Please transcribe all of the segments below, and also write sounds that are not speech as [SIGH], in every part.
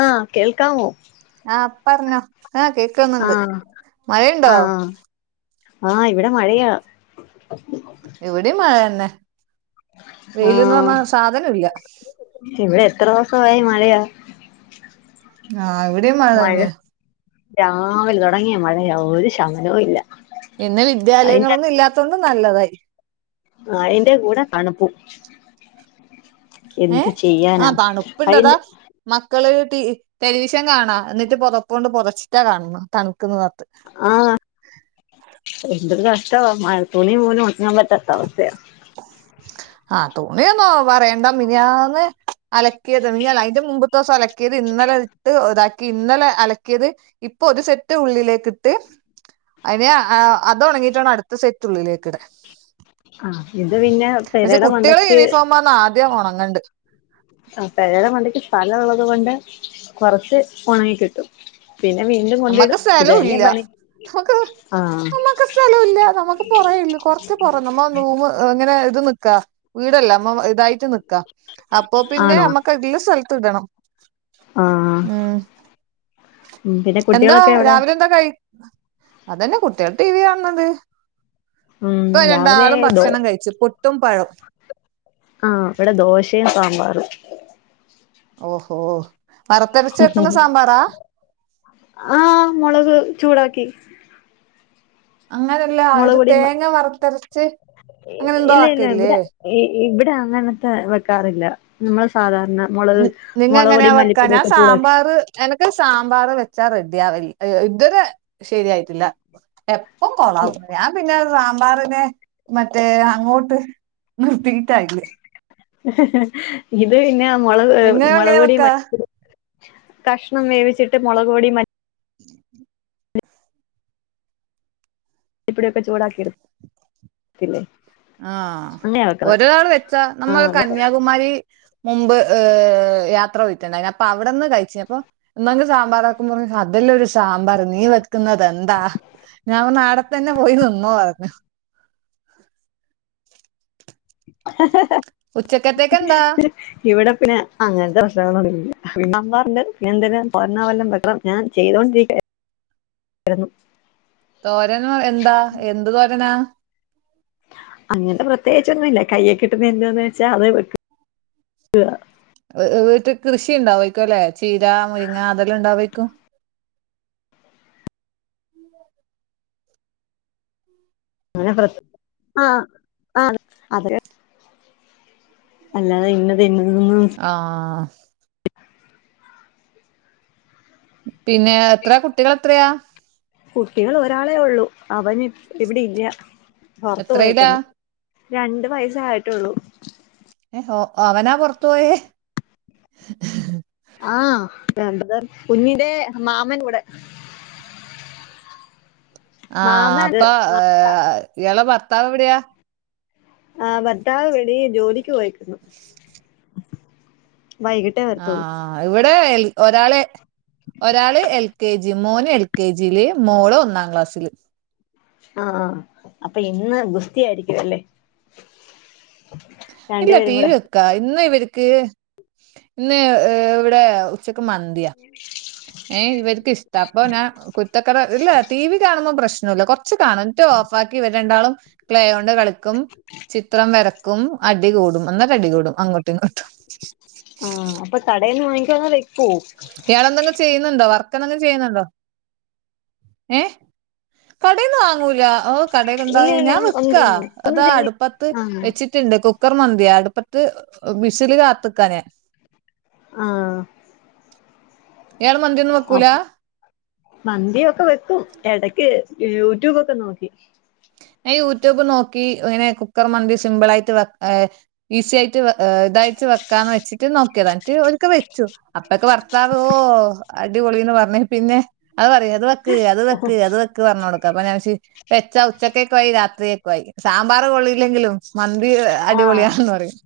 ആഹ കേൾക്കവോ ആഹ പറഞ്ഞോ ആഹ കേക്കുന്നുണ്ട് ആഹ് മഴയുണ്ടോ ആഹ് ആഹ് ഇവിടെ മഴയാ ഇവിടെയും മഴന്നെ വെയിലൊന്ന് ആഹ് പറഞ്ഞാ സാധനം ഇല്ല ഇവിടെ എത്ര ദിവസായി മഴയാ ആഹ ഇവിടെ മഴ തന്നെ രാവിലെ തുടങ്ങിയ മഴയാ ഒരു ശമനവും ഇല്ല ഇന്ന് അതിന്റെ വിദ്യാലയങ്ങളൊന്നും ഇല്ലാത്ത കൊണ്ട് നല്ലതായി അയ്ന്റെ കൂടെ തണുപ്പൂ എന്ത് ഏഹ് ചെയ്യാനാ ആഹ് അതിന് തണുപ്പുണ്ടതാ മക്കള് ടെലിവിഷൻ കാണാ എന്നിട്ട് പുതപ്പൊണ്ട് പുതച്ചിട്ടാ കാണണം തണുക്കുന്നുന്ന് പറഞ്ഞിട്ട് ആഹ് എന്തൊരു കഷ്ട്ടാ മഴ തുണി പോലും ഉണങാൻ പറ്റാത്ത അവസ്ഥയാ ആഹ് തുണിയൊന്നും പറയണ്ട മിനിഞ്ഞാന്ന് അലക്കിയത് അതിന്റെ മുമ്പത്തെ ദിവസം അലക്കിയത് ഇന്നലെ ഇട്ട് ഇതാക്കി ഇന്നലെ അലക്കിയത് ഇപ്പൊ ഒരു സെറ്റ് ഉള്ളിലേക്കിട്ട് അത് ഉണങ്ങിയിട്ട് വേണം അടുത്ത സെറ്റുള്ളിലേക്ക് ഇടാൻ ആഹ് ഇത് പിന്നെ പെരയുടെ മണ്ടയ്ക്ക് ന്റെ കണങ്ങണ്ട് ആ പേരെടെ മണ്ടക്ക് സ്ഥലമുള്ളത് കൊണ്ട് കുറച്ച് ഉണങ്ങി കിട്ടും പിന്നെ വീണ്ടും കൊണ്ടിടും അമ്മക്ക് ഇത് സ്ഥലും തന്നെ ഇല്ല പണി ആഹ് മ്മക്ക് സ്ഥലമില്ല നമുക്ക് പുറയില്ല കുറച്ച് പുറേ നമ്മുക്ക് നൂമ്ങ്ങനെ ഇത് നിക്കാ വീടല്ല അതെ ഇതായിട്ട് നിക്കാ അപ്പൊ പിന്നെ ആണോ നമ്മക്ക് ഇള്ള സ്ഥലത്ത് ഇടണം ആഹ് ഉം ഉം പിന്നെ എന്താ കുട്ടികളൊക്കെ എവിടെ രാവിലെ എന്താ കഴിഅതെന്നെ കുട്ടികൾ ടിവി കാണുന്നുണ്ട് ഉം ഇപ്പ രാവിലെ രണ്ടാളും ദോ ഭക്ഷണം കഴിച്ചു പുട്ടും പഴും ആഹ് ഇവിടെ ദോശേം സാമ്പാറും ഓഹോ വറത്തരച്ച് വെക്കുന്ന സാമ്പാറാ? ആഹ് മുളക് ചൂടാക്കി അങ്ങനെയല്ല മുളക് ഒരു പൊടി തേങ്ങ വറത്തരച്ച് അങ്ങനെ എന്തോ ഇല്ല ഇല്ല ആക്കില്ലേ ഇവിടെ ഇവിടെ അങ്ങനത്തെ വെക്കാറില്ല നമ്മൾ സാധാരണ മുളക് നിങ്ങ മുളക് പൊടി എങ്ങനെയാ വെക്കാന മല്ലിപ്പൊടി ഞാൻ ഒക്കെ ചൂടാക്കി സാമ്പാർ എനക്ക് സാമ്പാർ വെച്ചാ റെഡി ആവില്ല ഇതൊരു ശരിയായിട്ടില്ല ഉപ്പും കോളവൂല പിന്നെ സാമ്പാറിനെ മറ്റേ അങ്ങോട്ട് ഇത് പിന്നെ നമ്മള് നിങ്ങ മുളക് എങ്ങനെ പൊടി വെക്കാ മല്ലിപൊടി കഷ്ണം വേവിച്ചിട്ട് മുളക് പൊടി മല്ലി ഉ [INAUDIBLE] പൊടിയൊക്കെ ചൂടാക്കി ഇടത്തില്ലേ ആഹ് ഒരു തവണ വെച്ച നമ്മൾ ആഹ് ഇവിടെ കന്യാകുമാരി മുമ്പ് ആഹ് യാത്ര പോയിട്ടുണ്ടായിരുന്നു അപ്പൊ അവിടെന്ന് കഴിച്ചു അപ്പൊ എന്നങ്ക സാമ്പാർ വെയ്ക്കുബോ പറഞ്ഞ അതെല്ലാം ഒരു സാമ്പാർ നീ വെക്കുന്നത് എന്താ? ഞാൻ പറഞ്ഞു അതെന്നെ പോയി നിന്നോ പറഞ്ഞു ആഹ് ഉച്ചക്കത്തെക്കെന്താ? ഇവിടെ പിന്നെ അങ്ങനത്തെ പ്രശ്നങ്ങളൊന്നും ഇല്ല [UNINTELLIGIBLE] ഞാൻ ചെയ്തൊണ്ടിരിക്കായിരുന്നു തോരനു എന്ത എന്ത് തോരനാ? അങ്ങനെ പ്രത്യേകിച്ചൊന്നുമില്ല കൈയിൽ കിട്ടുന്ന എന്താന്ന് വെച്ചാൽ അത് വെക്ക വീട്ടൽ കൃഷി ഉണ്ടാരിക്കും അല്ലേ ചീര മുരിങ്ങ അതെല്ലാം ഉണ്ടാവേക്കും അങ്ങനെ ആഹ് ആഹ് അല്ലാതെ ഇന്നെ തിന്നു ആഹ് പിന്നെ എത്ര കുട്ടികൾ എത്രയാ കുട്ടികൾ ഒരാളെ ഉള്ളൂ അവന് ഇവിടെ ഇല്ല പുറത്തു എത്രയിലാ പോയെക്കുന്നു രണ്ട് വയസ് ആയിട്ടേയൊള്ളൂ ഏഹ് അവനാ പൊറത്തു പോയേ? ആഹ് കുഞ്ഞിന്റെ മാമൻ കൂടെ മാമൻ ആഹ് അത് അപ്പൊ ഇയാളുടെ ഭർത്താവ് എവിടെയാ ആ ഭർത്താവ് വെളിയില് ജോലിക്ക് പോയിക്കുന്നു വൈകിട്ട് ആഹ് ഇവിടെ ഒരാളെ ഒരാള് എൽ കെ ജി മോന് എൽ കെ ജിയില് മോള് ഒന്നാം ക്ലാസ്സില് ആഹ അപ്പൊ ഇന്ന് ഗുസ്തിയായിരിക്കും അല്ലേ ഇല്ല രണ്ടുപേരും ടിവി കൂടെ വെക്കാ ഇന്ന് ഇവർക്ക് ഇന്ന് ഏവിടെ ഉച്ചക്ക് മന്തിയ ഏയ് ഇവർക്ക് ഇഷ്ട അപ്പൊ ഞാൻ കുര്ത്തക്കേട ഇല്ല ടി വി കാണുമ്പോം പ്രശ്നില്ല റച്ച് കാണും ഇന്നട്ട് ഓഫാക്കി ഇവര് രണ്ടാളും ക്ലേ കൊണ്ട് കളിക്കും ചിത്രം വരക്കും ക്കും അടികൂടും നന്നായിട്ട് അടികൂടും അങ്ങോട്ടും ഇങ്ങോട്ടും ആ അപ്പൊ കടേന്ന് വാങ്ങിക്കോ അതോ വെക്കോ ഇയാളെന്തെങ്കിലും ചെയ്യുന്നുണ്ടോ വർക്ക് എന്തെങ്കിലും ചെയ്യുന്നുണ്ടോ ഏഹ് കടേന്ന് വാങ്ങൂല ഓ ഇല്ല കടേൽണ്ടാവ ഇല്ല ഞാൻ ഒന്നും വെക്കാ ചെയ്യുന്നില്ല അതാ അടുപ്പത്ത് ആ വെച്ചിട്ട് ണ്ട് കുക്കർ മന്തിയാ അടുപ്പത്ത് വിസില് കാത്ത്ക്കാ ഞാൻ ആഹ് ഇയാള് മന്തി ഒന്നും വെക്കൂല അപ്പൊ മന്തിയൊക്കെ വെക്കും ഇടക്ക് യൂട്യൂബൊക്കെ നോക്കി ഞാൻ യൂട്യൂബ് നോക്കി ഇങ്ങനെ കുക്കർ മന്തി സിമ്പിൾ ആയിട്ട് വെക്ക ഈസി ആയി ഇതായിട്ടു വെക്കാൻ വെച്ചിട്ട് നോക്കിയത ഇന്നട്ട് ഒരിക്കൽ വെച്ചു അപ്പക്കെ ഭർത്താവ് ഓ അ അടിപൊളിന്ന് പറഞ്ഞ് പിന്നെ അത് പറയും അത് വെക്ക് അത് വെക്ക് അത് വെ പറഞ്ഞുകൊടുക്കും അപ്പോ ഞാൻ വിചാരിച്ച് വെച്ച് ഉച്ചക്കൊക്ക ആയി രാത്രിയെക്ക ആയി സാമ്പാർ കൊളിയില്ലെങ്കിലും മന്തി അടിപൊളിയാണെന്ന് പറയും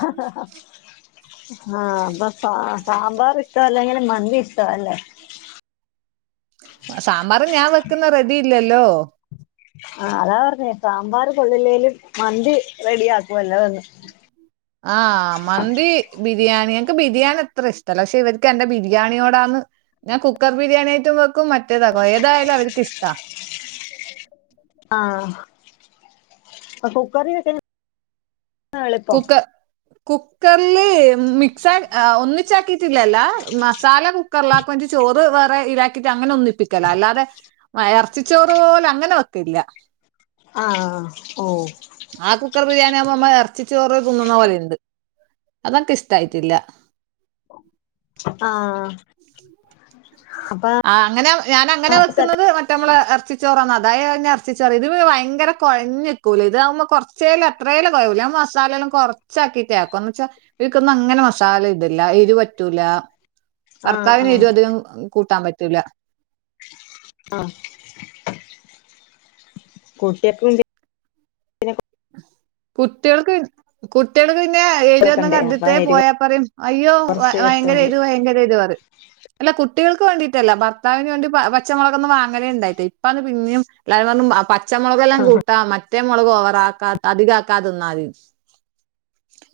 ഹ ഹ ആഹ് [UNINTELLIGIBLE] ആ സാമ്പാർ ഇഷ്ടമല്ലെങ്കിലും മന്തി ഇഷ്ടമ അല്ലേ സാമ്പാർ ഞാൻ വെക്കുന്ന റെഡിയില്ലല്ലോ ആ അതാ പറഞ്ഞെ സാമ്പാറ് കൊള്ളില്ലേലും മന്തി റെഡിയാക്കുവല്ലോ എന്ന്. ആ മന്തി ബിരിയാണി എനിക്ക് ബിരിയാണി അത്ര ഇഷ്ടല്ല പക്ഷെ ഇവർക്ക് എൻ്റെ ബിരിയാണിയോടാന്ന് ഞാൻ കുക്കർ ബിരിയാണി ആയിട്ടും വെക്കും മറ്റേതാക്കോ ഏതായാലും അരിക്കിഷ്ട ആഹ് കുക്കർക്ക [UNINTELLIGIBLE] കുക്ക കുക്കർല് മിക്സ് ആഡ് ഒന്നി [UNINTELLIGIBLE] മസാല കുക്കറിലാക്കും ചോറ് വേറെ ഈലാക്കിയിട്ട് അങ്ങനെ ഒന്നിപ്പിക്കല അല്ലാതെ [UNINTELLIGIBLE] ഇറച്ചിച്ചോറ് പോലെ അങ്ങനെ വെക്കലില്ല ആഹ് ഓ ആ കുക്കർ ബിരിയാണി ആകുമ്പോൾ ഉമ്മ ഇറച്ചി ചോറ് തിന്നുന്ന പോലെയുണ്ട് അതനക്ക് ഇഷ്ടായിട്ടില്ല ആഹ്. അപ്പൊ ആഹ് അങ്ങനെ ഞാൻ അങ്ങനെ ആഹ് വെക്കുന്നത് മ മറ്റ നമ്മളെ എറച്ചിച്ചോറന്ന്തായി ഇറച്ചിച്ചോറ് ഇത് ഭയങ്കര കുഴഞ്ഞക്കൂലെ ഇതാവുമ്പോൾ കുറച്ച് ചേല എത്രേല്ല [UNINTELLIGIBLE] മസാലെല്ലാം കൊറച്ചാക്കിട്ടേ ആക്കും എന്ന് വച്ചാ ഇതിക്കൊന്നും അങ്ങനെ മസാല ഇടില്ല എരു പറ്റൂല ഭർത്താവിന് ആഹ് എരു അധികം കൂട്ടാൻ പറ്റൂല ആഹ് കൂട്ടിയക്കു കുട്ടിയൾക്ക് കുട്ടികൾക്ക് പിന്നെ എരു കൊടുക്കണ്ടേ അപ്പൊ [UNINTELLIGIBLE] എരിവ് പോയാ പറയും അയ്യോ കുറച്ച് വെച്ചാ ഭയങ്കര മതി എരു ഭയങ്കര എരു പറയും [INAUDIBLE] അല്ല കുട്ടികൾക്ക് വേണ്ടിട്ടല്ല ഭർത്താവിന് വേണ്ടി പച്ചമുളക് ഒന്നും വാങ്ങലേ ഉണ്ടായിട്ട് ഇപ്പത് പിന്നും [UNINTELLIGIBLE] പച്ചമുളകെല്ലാം ആഹ് കൂട്ടാം മറ്റേ മുളക് ഓവറാക്കാ അധികാക്കാതെ നിന്നാ മതി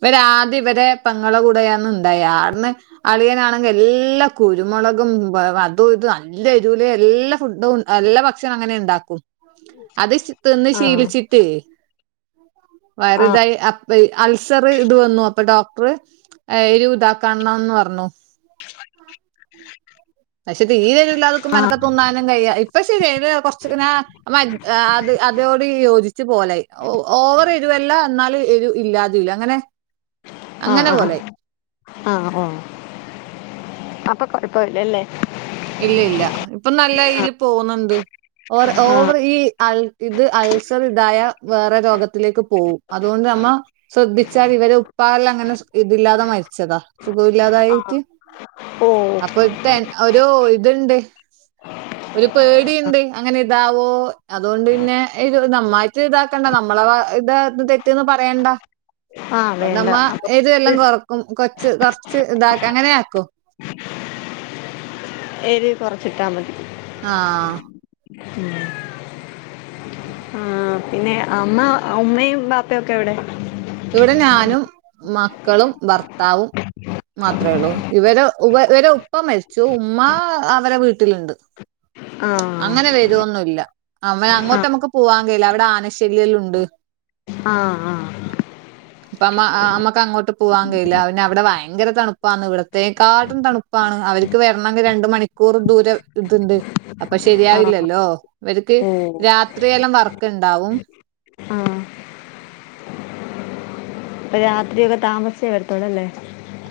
ഇവരെ ആദ്യം ഇവരെ പെങ്ങളെ കൂടെയാന്നുണ്ടായി ആട്ന്ന് അളിയനാണെങ്കിൽ എല്ലാ കുരുമുളകും അതും ഇതും നല്ല എരൂല് എല്ലാ ഫുഡും നല്ല ഭക്ഷണം അങ്ങനെ ഇണ്ടാക്കും അത് തിന്ന് ആഹ് ശീലിച്ചിട്ട് വയറ്തായി അ അൾസർ ഇത് വന്നു അപ്പൊ ഡോക്ടർ അയിലും ഇതാക്കണംന്ന് പറഞ്ഞു പക്ഷേ തീരൊ നിന്നു ആഹ് ടട്ടുംക്കുംനടക്കത്തൊന്നാ കയ്യാ ഇപ്പ ശരിയായി അത് കൊറച്ചൊക്കനാ അത് അതോട് യോജി ച്ച് പോലായി ഓവർ എരുവല്ല എന്നാല് എരു ഇല്ലാതൂല്ല അങ്ങനെ ആഹ് അങ്ങനെ ആഹ് പോലായി ആഹ് ആഹ് ഓ അപ്പൊ കൊഴപ്പല്ലല്ലേ? ഇല്ല ഇല്ല ഇപ്പൊ നല്ല ഇതിൽ പോവുന്നുണ്ട് ഓർ ആഹ് ഓവറ് ഈ അൾ ഇത് അൾസർ ഇതായ വേറെ രോഗത്തിലേക്ക് പോവും. അതുകൊണ്ട് നമ്മ ശ്രദ്ധിച്ചാൽ ഇവരെ ഉപ്പാല്ലാം അങ്ങനെ ഇതില്ലാതെ മരിച്ചതാ സുഖമില്ലാതായിട്ട് ഓ അപ്പൊത്ത ഒരു ഇതുണ്ട് ഒരു പേടീംണ്ട് അങ്ങനെ ഇതാവോ അതുകൊണ്ട് പിന്നെ ഇത് നമ്മായിട്ട ഇതാക്ക ക്കണ്ട നമ്മളെ ഭാഗ ഇത തെറ്റിന്ന് പറയണ്ട ആഹ് വേണ്ട ഒന്നമ്മ അപ്പൊ ഏത്വെല്ലാം കൊറ ക്കും കൊച്ച് കുറച്ച് ഇതാക്ക അങ്ങനെയാക്കും എരി കുറച്ചിട്ടാ മതി ആഹ് ഉം ആ പിന്നെ അമ്മ ഉമ്മയും ബാപ്പയൊക്കെ എവിടെ? ഇവിടെ ഞാനും മക്കളും ഭർത്താവും മാത്രേ ഉള്ളൂ ഇവരെ ഉവ ഇവരെ ഉപ്പ മരിച്ചു ഉമ്മ അവരെ വീട്ടിലുണ്ട്. ആഹ് അങ്ങനെ വരൊന്നുംല്ല അമേ അങ്ങോട്ട് ആഹ് നമുക്ക് പോവാൻ കഴിയില്ല അവിടെ ആനശല്യല്ലോംണ്ട് ആഹ് ആഹ് ഇപ്പ അമ്മ ആമ്മക്ക് അങ്ങോട്ട് പോവാൻ കഴിയില്ല പിന്നെ അവിടെ ഭയങ്കര തണുപ്പാന്ന് ഇവിടത്തെേക്കാട്ടും തണു പ്പാണ് അവർക്ക് വരണമെങ്കിൽ രണ്ട് മണിക്കൂർ ദൂരം ഇതുണ്ട് അപ്പൊ ആഹ് ശരിയാവില്ലല്ലോ ഇവർക്ക് ഓഹ് രാത്രിയെല്ലാം വർക്കുണ്ടാവും ആഹ് രാത്രിയൊക്കെ താമസിച്ചേ വരത്തൊള്ളൂ ല്ലേ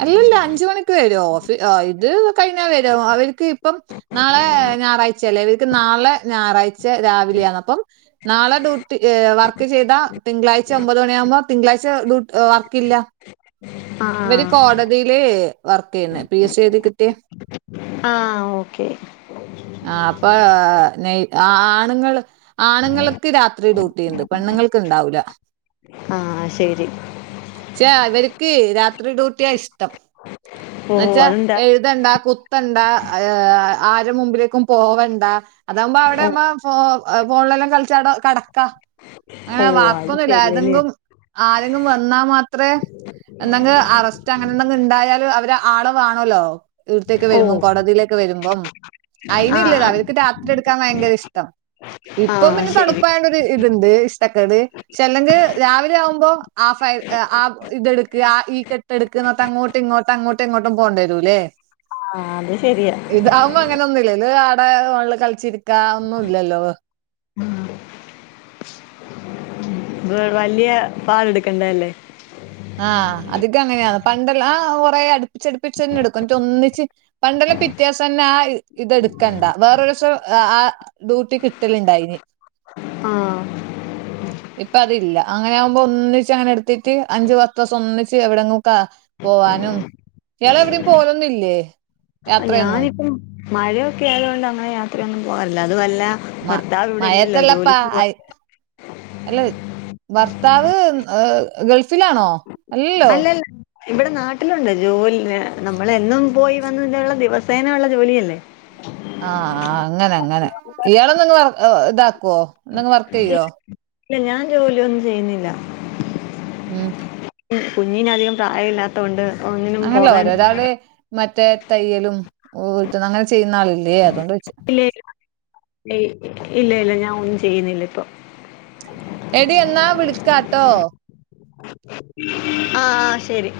അല്ല അഞ്ച് മണിക്ക് വരോ ഓഫീ ആഹ് ഇത് കഴിഞ്ഞാൽ വരും അവർക്ക് ഇപ്പം നാളെ ഞായറാഴ്ച ല്ലേ ഇവർക്ക് നാളെ ഞായറാഴ്ച്ച രാവിലെയാണ് അപ്പം നാളെ ഡ്യൂട്ടി ഏഹ് വർക്ക് ചെയ്താ തിങ്കളാഴ്ച ഒമ്പത് മണിയാകുമ്പോ തിങ്കളാഴ്ച ഡ്യൂ ഏഹ് വർക്കില്ല. ആഹ് ഇവര് ആഹ് കോടതിയില് വർക്ക് ചെയ്യുന്നേ പി എസ് സി എഴുതി കിട്ട്യേ ആഹ് ഓക്കെ ആ അപ്പൊ നെയ് അ ആണുങ്ങൾ ആണുങ്ങൾക്ക് രാത്രി ഡ്യൂട്ടി ഉണ്ട് പെണ്ണുങ്ങൾക്ക് ഉണ്ടാവൂല ആഹ് ശരി ശേ അവർക്ക് രാത്രി ഡ്യൂട്ടിയാ ഇഷ്ടം ഓഹ് എന്നുവച്ചാ അതെന്താ എഴു തണ്ടാ കുത്തണ്ടാ ഏഹ് ആരെ മുമ്പിലേക്കും പോവണ്ട അതാവുമ്പോ അവിടെ ഓഹ് നമ്മ ഫോ ഫോണിലെല്ലാം കളിച്ചാട കടക്കാ അങ്ങനെ ഓഹ് വാ അത് ക്കൊന്നൂല്ല ശരിയല്ലേ ഏതെങ്കും ആരെങ്കിലും വന്നാ മാത്രേ എന്തെങ്ക അറസ്റ്റ് അങ്ങനെന്തങ്കി ഇണ്ടായാലും അവര് ആളെ വാണല്ലോ ഇവിടത്തേക്ക് വരുമ്പോം ഓഹ് കോടതിയിലേക്ക് വരുമ്പം അയിന്ല്ലത് ആഹ് അവർക്ക് രാത്രി എടുക്കാൻ ഭയങ്കര ഇഷ്ടം ഇപ്പം ആഹ് പിന്നെ ശരി തണുപ്പായോണ്ടൊരു ഇത്ണ്ട് ഇഷ്ടക്കേട് ക്ഷെല്ലെങ്ക് രാവിലെ ആവുമ്പോ ആ ഫായി ആ ഇതെടുക്കാ ഈ കെട്ടെടുക്കുക എന്നിട്ടങ്ങോട്ട് ഇങ്ങോട്ട് അങ്ങോട്ട് ഇങ്ങോട്ടും പോണ്ടേരൂല്ലേ ആഹ് അത് ശെരിയ ഇതാവുമ്പങ്ങനൊന്നൂല്ലല്ലോ ഇതാടെ ഫൊൺള് കള്ച്ചിരിക്ക ഒന്നൂല്ലല്ലോ വല്യെ പാള്ട്ക്കണ്ടതല്ലേ ആഹ് അതികങ്ങന്യാന്ന് പണ്ടെല്ലാങ് കൊറേ അട്പ്പിച്ചട്പ്പിച്ചെന്നെട്ക്കും ഇന്നട്ട് ഒന്നിച്ച് പണ്ടെല്ലം പിറ്റ്യെവ്സംതന്നെ ആ ഇതെട്ക്കണ്ടാ വേറൊരുസം ആ ഡ്യൂട്ടി കിട്ടല്ണ്ടായിന് ആഹ് ഇപ്പതില്ല അങ്ങനെയാവുമ്പൊന്നിച്ചങ്ങനെട്ത്തിറ്റ് അഞ്ചു പത്തൂസം ഒന്നിച്ച് എവിടെങ്ങൊക്ക പോവാനും ഇയാളെവിടിം പോവലൊന്നില്ലേ ഞാനിപ്പം മഴയൊക്കെയായതു കൊണ്ട് അങ്ങനെ യാത്രയൊന്നും പോവാറില്ല അത് വല്ലാ മഴ മയത്തല്ലപ്പാ അയ് അല്ല ഭർത്താവ് ഗൾഫിലാണോ അല്ലല്ലോ അല്ലല്ല ഇവിടെ നാട്ടിലുണ്ട് ജോലി നമ്മള് എന്നും പോയി വന്നിറ്റുള്ള ദിവസേന ഒള്ള ജോലിയില്ലേ ആഹ് അങ്ങനങ്ങനെ ഇയാളന്തെങ്കും വർ ഇതാക്ക്വൊ ന്തെങ്കും വർക്കെയ്യ്വോ ഇല്ല ഞാൻ ജോലിയൊന്നും ചെയ്യ്ന്നില്ല ഉം കുഞ്ഞിനധികം പ്രായവില്ലാത്തൊണ്ട് ഒന്നിനും അങ്ങനല്ല പോകാൻ ഓരോരാള് മറ്റേ തയ്യലും [UNINTELLIGIBLE] അങ്ങനെ ചെയ്യ്ന്ന ആളില്ലേ അതൊണ്ടോയ്ച്ചെ ഇല്ലയില്ല ഇല്ലയില്ല ഞാൻ ഒന്നും ചെയ്യ്ന്നില്ല ഇപ്പം എടി എന്നാ വിളിക്കാട്ടോ ആഹ് ശരി